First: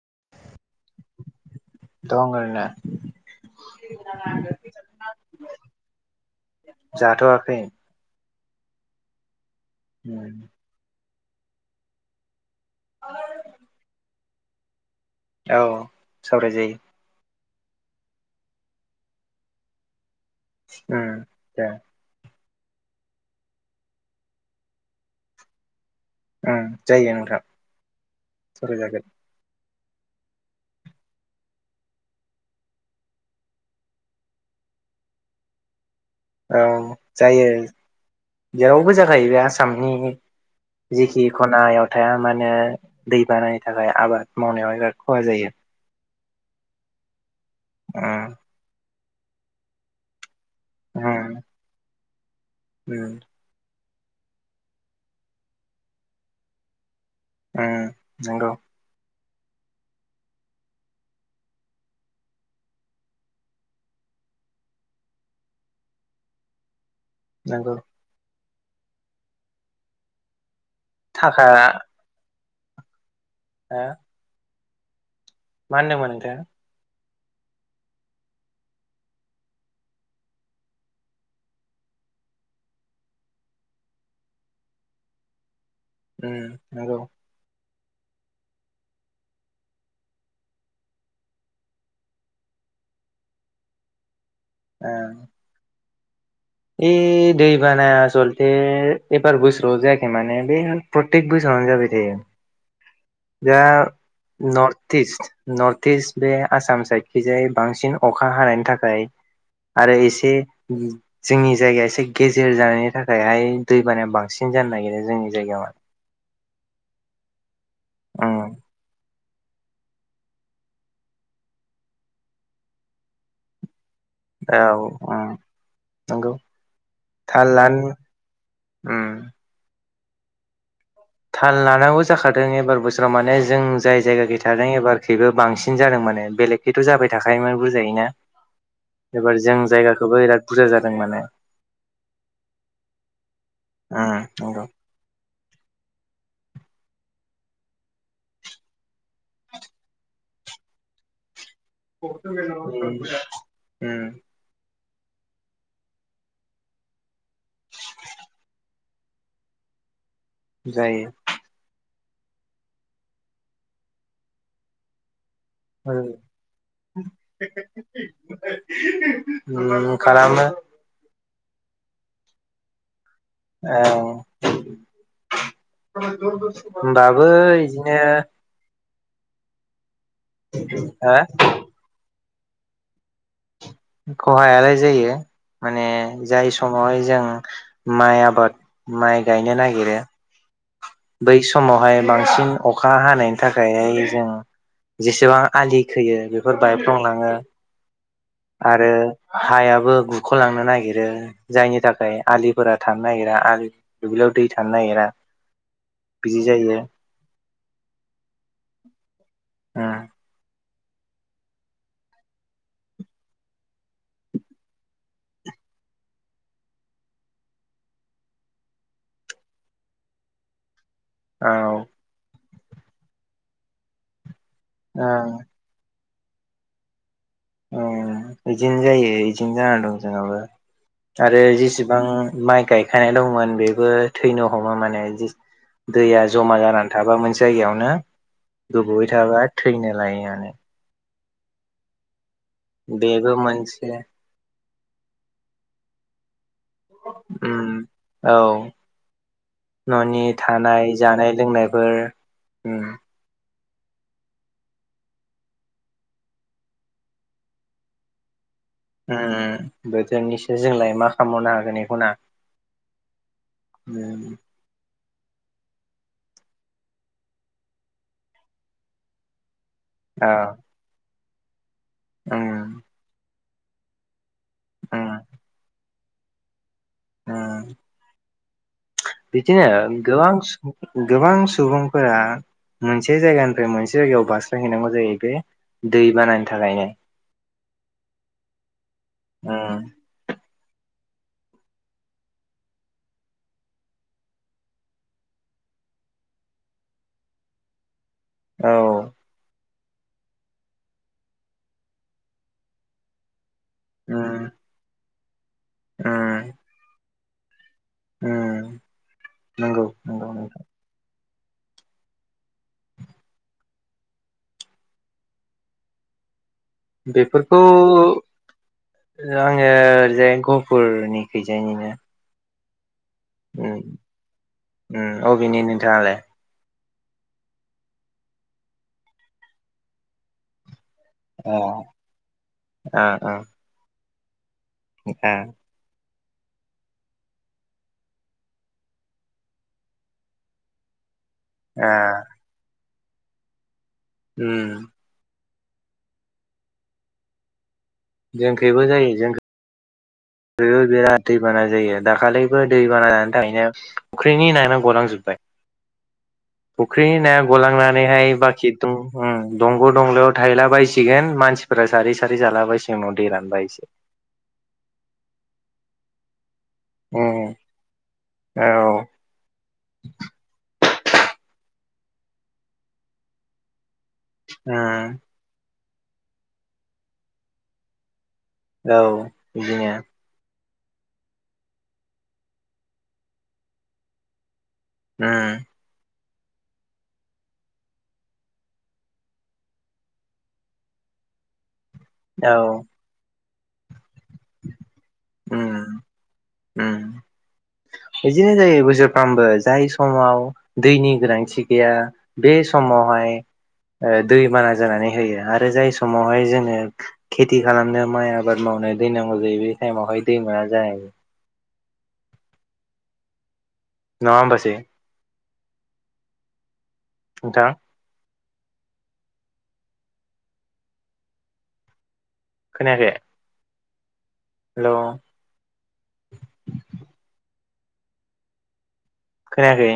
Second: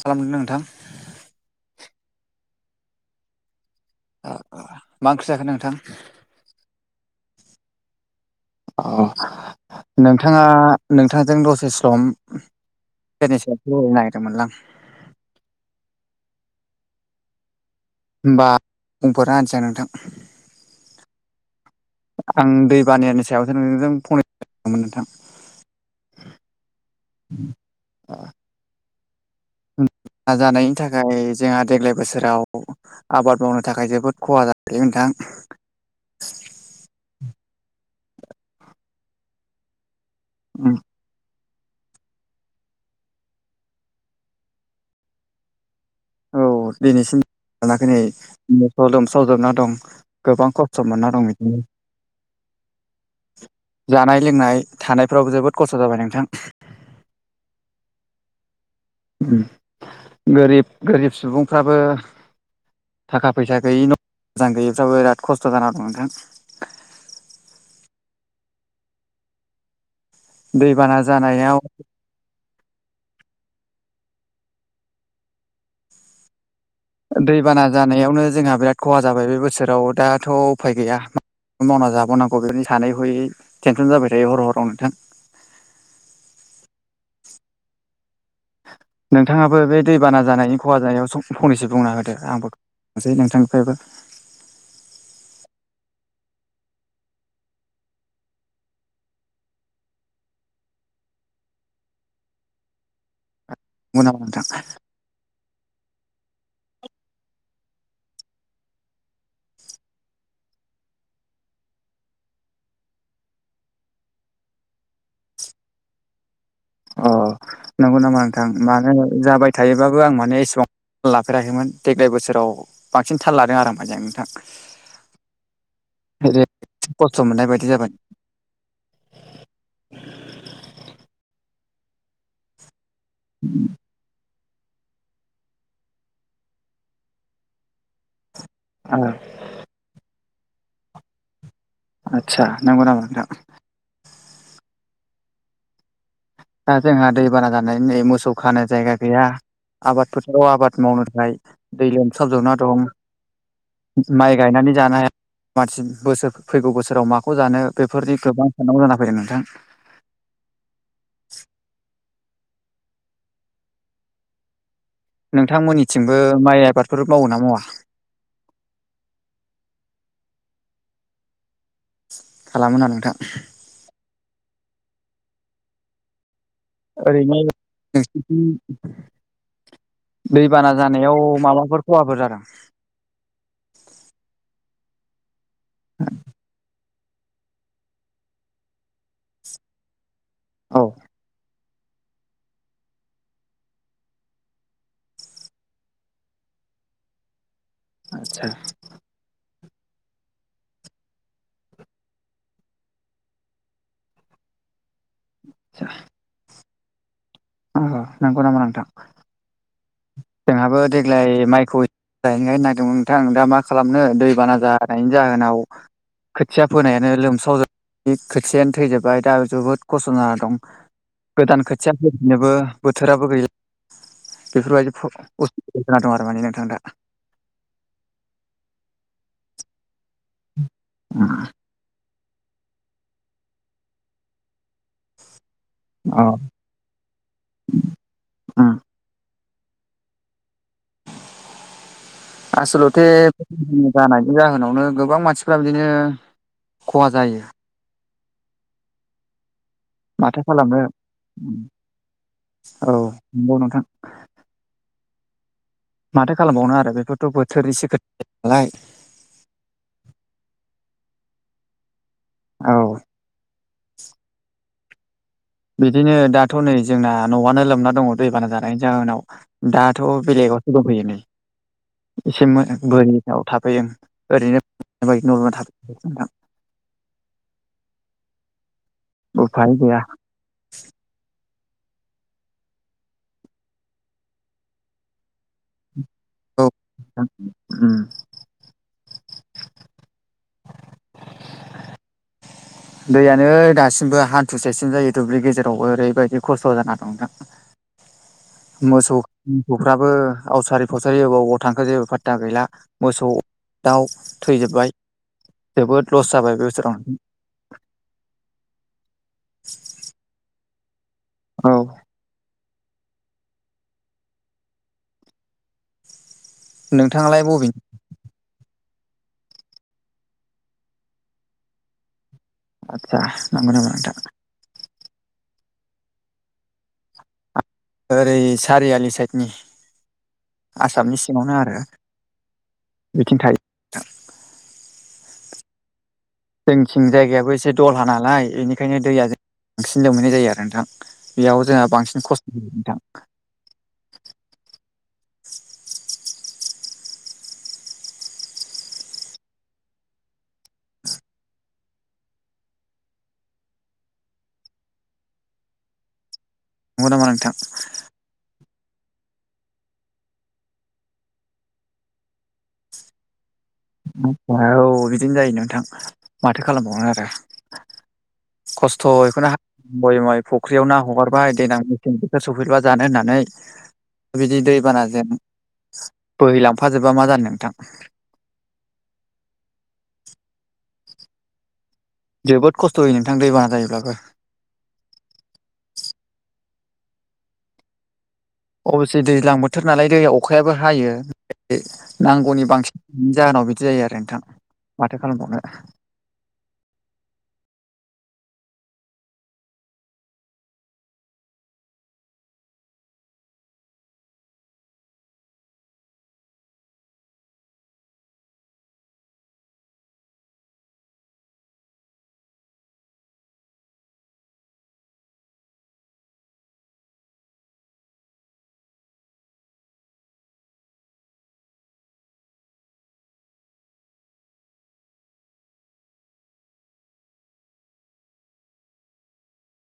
खालामदों नोंथां? दं एरैनो। मा ओंख्रि जाखो नोंथां? जाथ'वाखै। अह उम नोंथाङा नोंथांजों दसे सम [unintelligible] नागिरदों मोनलां औ सावराय जायो। होनोमबा बुंफोरना होनोसां नोंथां। उम दे आं दै बानायनि सायावथो नोंजों [unintelligible] नोंथां उम जायो नोंथाङां सावराय जागोन। दै जानायनि थाखाय जोंहा देग्लाय बोसोराव आबाद मावनो थाखाय जोबोद खहा जाबायलै नोंथां। औ जायो जेरावबो जाखायो बे आसामनि उम। जिखि खनायाव थाया माने दैबानानि थाखाय आबाद मावनायाव बिराद खहा जायो। औ दिनैसिम रानाखै नै उम नं स लोमसाव जोबनानै दं। गोबां खस्थ' मोनना दं उम बिदिनो उम। जानाय लोंनाय थानायफ्रावबो जोबोद खस्थ' जाबाय नोंथां। नंगौ। गोरिब गोरिब सुबुंफ्राबो थाखा फैसा गैयि न' मोजां गैयैफ्राबो बिराद खस्थ' जानानानै दं नोंथां। नोंगौ। दैबाना थाखा जानायाव हा मा होनदोंमोन नोंथाङा? दैबाना जानायावनो जोंहा बिराद खहा जाबाय बे बोसोराव दाथ' उफाय गैया। ओ मावना जाबावोनांगौ बेफोरनि सानै हयै टेनसन जाबाय थायो हर' हराव नोंथां। उम नंगौ। नोंथाङाबो बे दैबाना जानायनि खहा जानायाव फंनैसो बुंना होदो आंबोसै नोंथांनिफ्रायबो ओ ए दैबाना आसलथे एबार बोसोरावल' जायाखै माने बे प्रतेक बोसोरावनो जाबाय थायो। दा नंगौ नामा नोंथां नं नर्थ इस्ट नर्थ इस्ट बे आसाम साइडखिजाय बांसिन अखा हानायनि थाखाय। आरो एसे जोंनि जायगाया एसे गेजेर जानायनि थाखायहाय दैबानाया बांसिन जानो नागिरो जोंनि जायगायाव अ नंगौ नामा नोंथां उम मा जाबाय थायोबाबो आं माने एसेबां लाफेराखैमोन देग्लाय बोसोराव बांसिन थाललादों आर मोजांङैनो। औ औ नंगौ ओरै खस्थ' मोननाय बायदि थारला जाबाय ओम थाल लानांगौ जाखादों एबार बोसोराव माने जों जाय जायगाखै थादों एबारो बेबो बांसिन जादों माने बेलेगखैथ' जाबाय थाखायोमोन बुरजायोनो एबार जों जायगाखौबो बिराद बुरजा जादों माने। आतसा नांगौ नामा नोंथां। ओम। दा जोंहा दैबाना जानानै नै मोसौ खानो जायगा गैया आबाद फोथाराव आबाद मावनो थाखाय। दै लोमसाबजोबना दं [unintelligible] माइ गायनानै जानो हाया मानसि बोसोर फैगौ बोसोराव माखौबा जानो बेफोरनि गोबां साननांगौ जाना फैदों नोंथां। जायो। [inaudible] नोंथांमोननिथिंबो माइ आबादफोर मावो ना मावा? [unintelligible] खालामोना नोंथां? ओ ओरैनो होमबाबो इदिनो दैबाना हो जानायाव माबाफोर खहाफोर जादों नामा? खहायालाय जायो माने जाय समावहाय जों माइ आबाद माइ गायनो नागिरो औ बै समावहाय बांसिन अखा हानायनि थाखायहाय जों जेसेबां आलि खोयो बेफोर बायफ्लंलाङो। आदसा आरो हायाबो गुख'लांनो नागिरो जायनि थाखाय आलिफोरा थानो नागिरा दुब्लियाव दै थानो नागिरा आदसा बिदि जायो नों अ नंगौ नामा नोंथां ओ जोंहाबो देग्लाय माइखौ गायनो नागिरदोंमोन नोंथां दा मा खालामनो दै बाना जानायनि जाहोनाव खोथिया फोनायानो लोमस्रावजोब खोथियानो थैजोब्बाय दा जोबोद खस्थ' जाना दं औ गोदान खोथिया फैफिनोबो बोथोराबो गैला बेफोरबायदि ओं असुबिदा जाना दं आरो माने नोंथां दा अ इदिनो जायो इदिनो जाना दं जोंहाबो आरो जेसेबां माइ गाय गायनाय दंमोन बेबो थैनो हमो माने अ दैया जमा जानानै थाबा मोनसे जायगायावनो उम गोबोवै थाबा थैनो लायो माने आसलथे बेबो दैबाना मोनसे जानायनि जाहोनावनो गोबां मानसिफ्रा बिदिनो खहा जायो ओम औ न'नि माथो खालामनो थानाय जानाय लोंनायफोर औ नंगौ नोंथां माथो खालामबावनो आरो बेफोरथ' बोथोरनिसो खोथा नालाय ओम बोथोरनिसो जोंलाय मा खालामनो हागोन एखौ ना औ ओम बिदिनो दाथ' नै जोंना न'आनो लोमना दङ दैबाना जानायनि जाहनाव दाथ' औ बेलेगाव दंफैयो नै उम एसे मो बोरि आव थाफैदों ओरैनो उम न लुना थाफैदों नोंथां बिदिनो उफाय गैया गोबां गोबां सुबुंफोरा मोनसे जायगानिफ्राय मोनसे जायगायाव बारस्लायहैनांगौ जायो बे दै बानानानै औ [unintelligible] ओम ओम दैयानो दासिमबो हान्थुसेसिम जायो दुब्लि गेजेराव ओरैबायदि खस्थ' जाना दं दां औ मोसौ मोसौफ्राबो आवसारि फावसारि एबाव एबाव थांखो जेबो फात्ता गैला मोसौ दाउ उम थैजोबबाय जोबोद लस जाबाय बे बोसोराव ओम नंगौ नंगौ नोंथां औ नोंथाङालाय बेफोरखौ बबेनि आङो ओरैजाय गहफुरनिखैजायनिनो आदसा नंगौ नामा नोंथां अबेनि नोंथाङालाय ओरै सारियालि साइडनि आसामनि अ ओ सिङावनो आरो बेथिं थायो ए जोंनिथिं जायगायाबो एसे दलहा नालाय बेनिखायनो दैया बांसिन लोमहैनाय जायो आरो नोंथां बेयाव जोंहा बांसिन खस्थ' होयो नोंथां उम जोंखैबो जायो जोंखै बेबो बिराद दैबाना जायो दाखालिबो दैबाना जानायनि थाखायनो फख्रिनि नाया गलांजोबबाय फुख्रि नंगौ नामा नाया नोंथां गलांनानैहाय बाखि [inaudible] दंग' दंलायाव थायला बायसिगोन मानसिफोरा सारै सारै जाला बायसिगोन उनाव दै रानबा [unintelligible] औ बिदिनो जायो नोंथां माथो खालामबावोन आरो उम औ खस्थ' बेखौनो बय मय फुख्रियाव ना हगारबाय देनां मेसें बोथोर सौफैबा जानो होननानै बिदि उम दैबानाजों बोहैलांफाजोबा मा जानो नोंथां औ बिदिनो। जोबोद खस्थ' होयो नोंथां दैबाना जायोब्लाबो। उम अबसे दैज्लां बोथोर नालाय दैया अखायाबो हायो औ नांगौनि बांसिन नि जाहोनाव बिदि जायो आरो नोंथां माथो खालामबावनो उम आरो। उम बिदिनो जायो बोसोरफ्रामबो जाय समाव दैनि गोनांथि गैया बे समावहाय ओ दैबाना जानानै होयो आरो जाय समावहाय जोंनो खेथि खालामनो माइ आबाद मावनो दै नांगौ जायो बे टाइमावहाय दै मोना जायो। नङा होमबासै नोंथां खोनायाखै हेल' खोनायाखै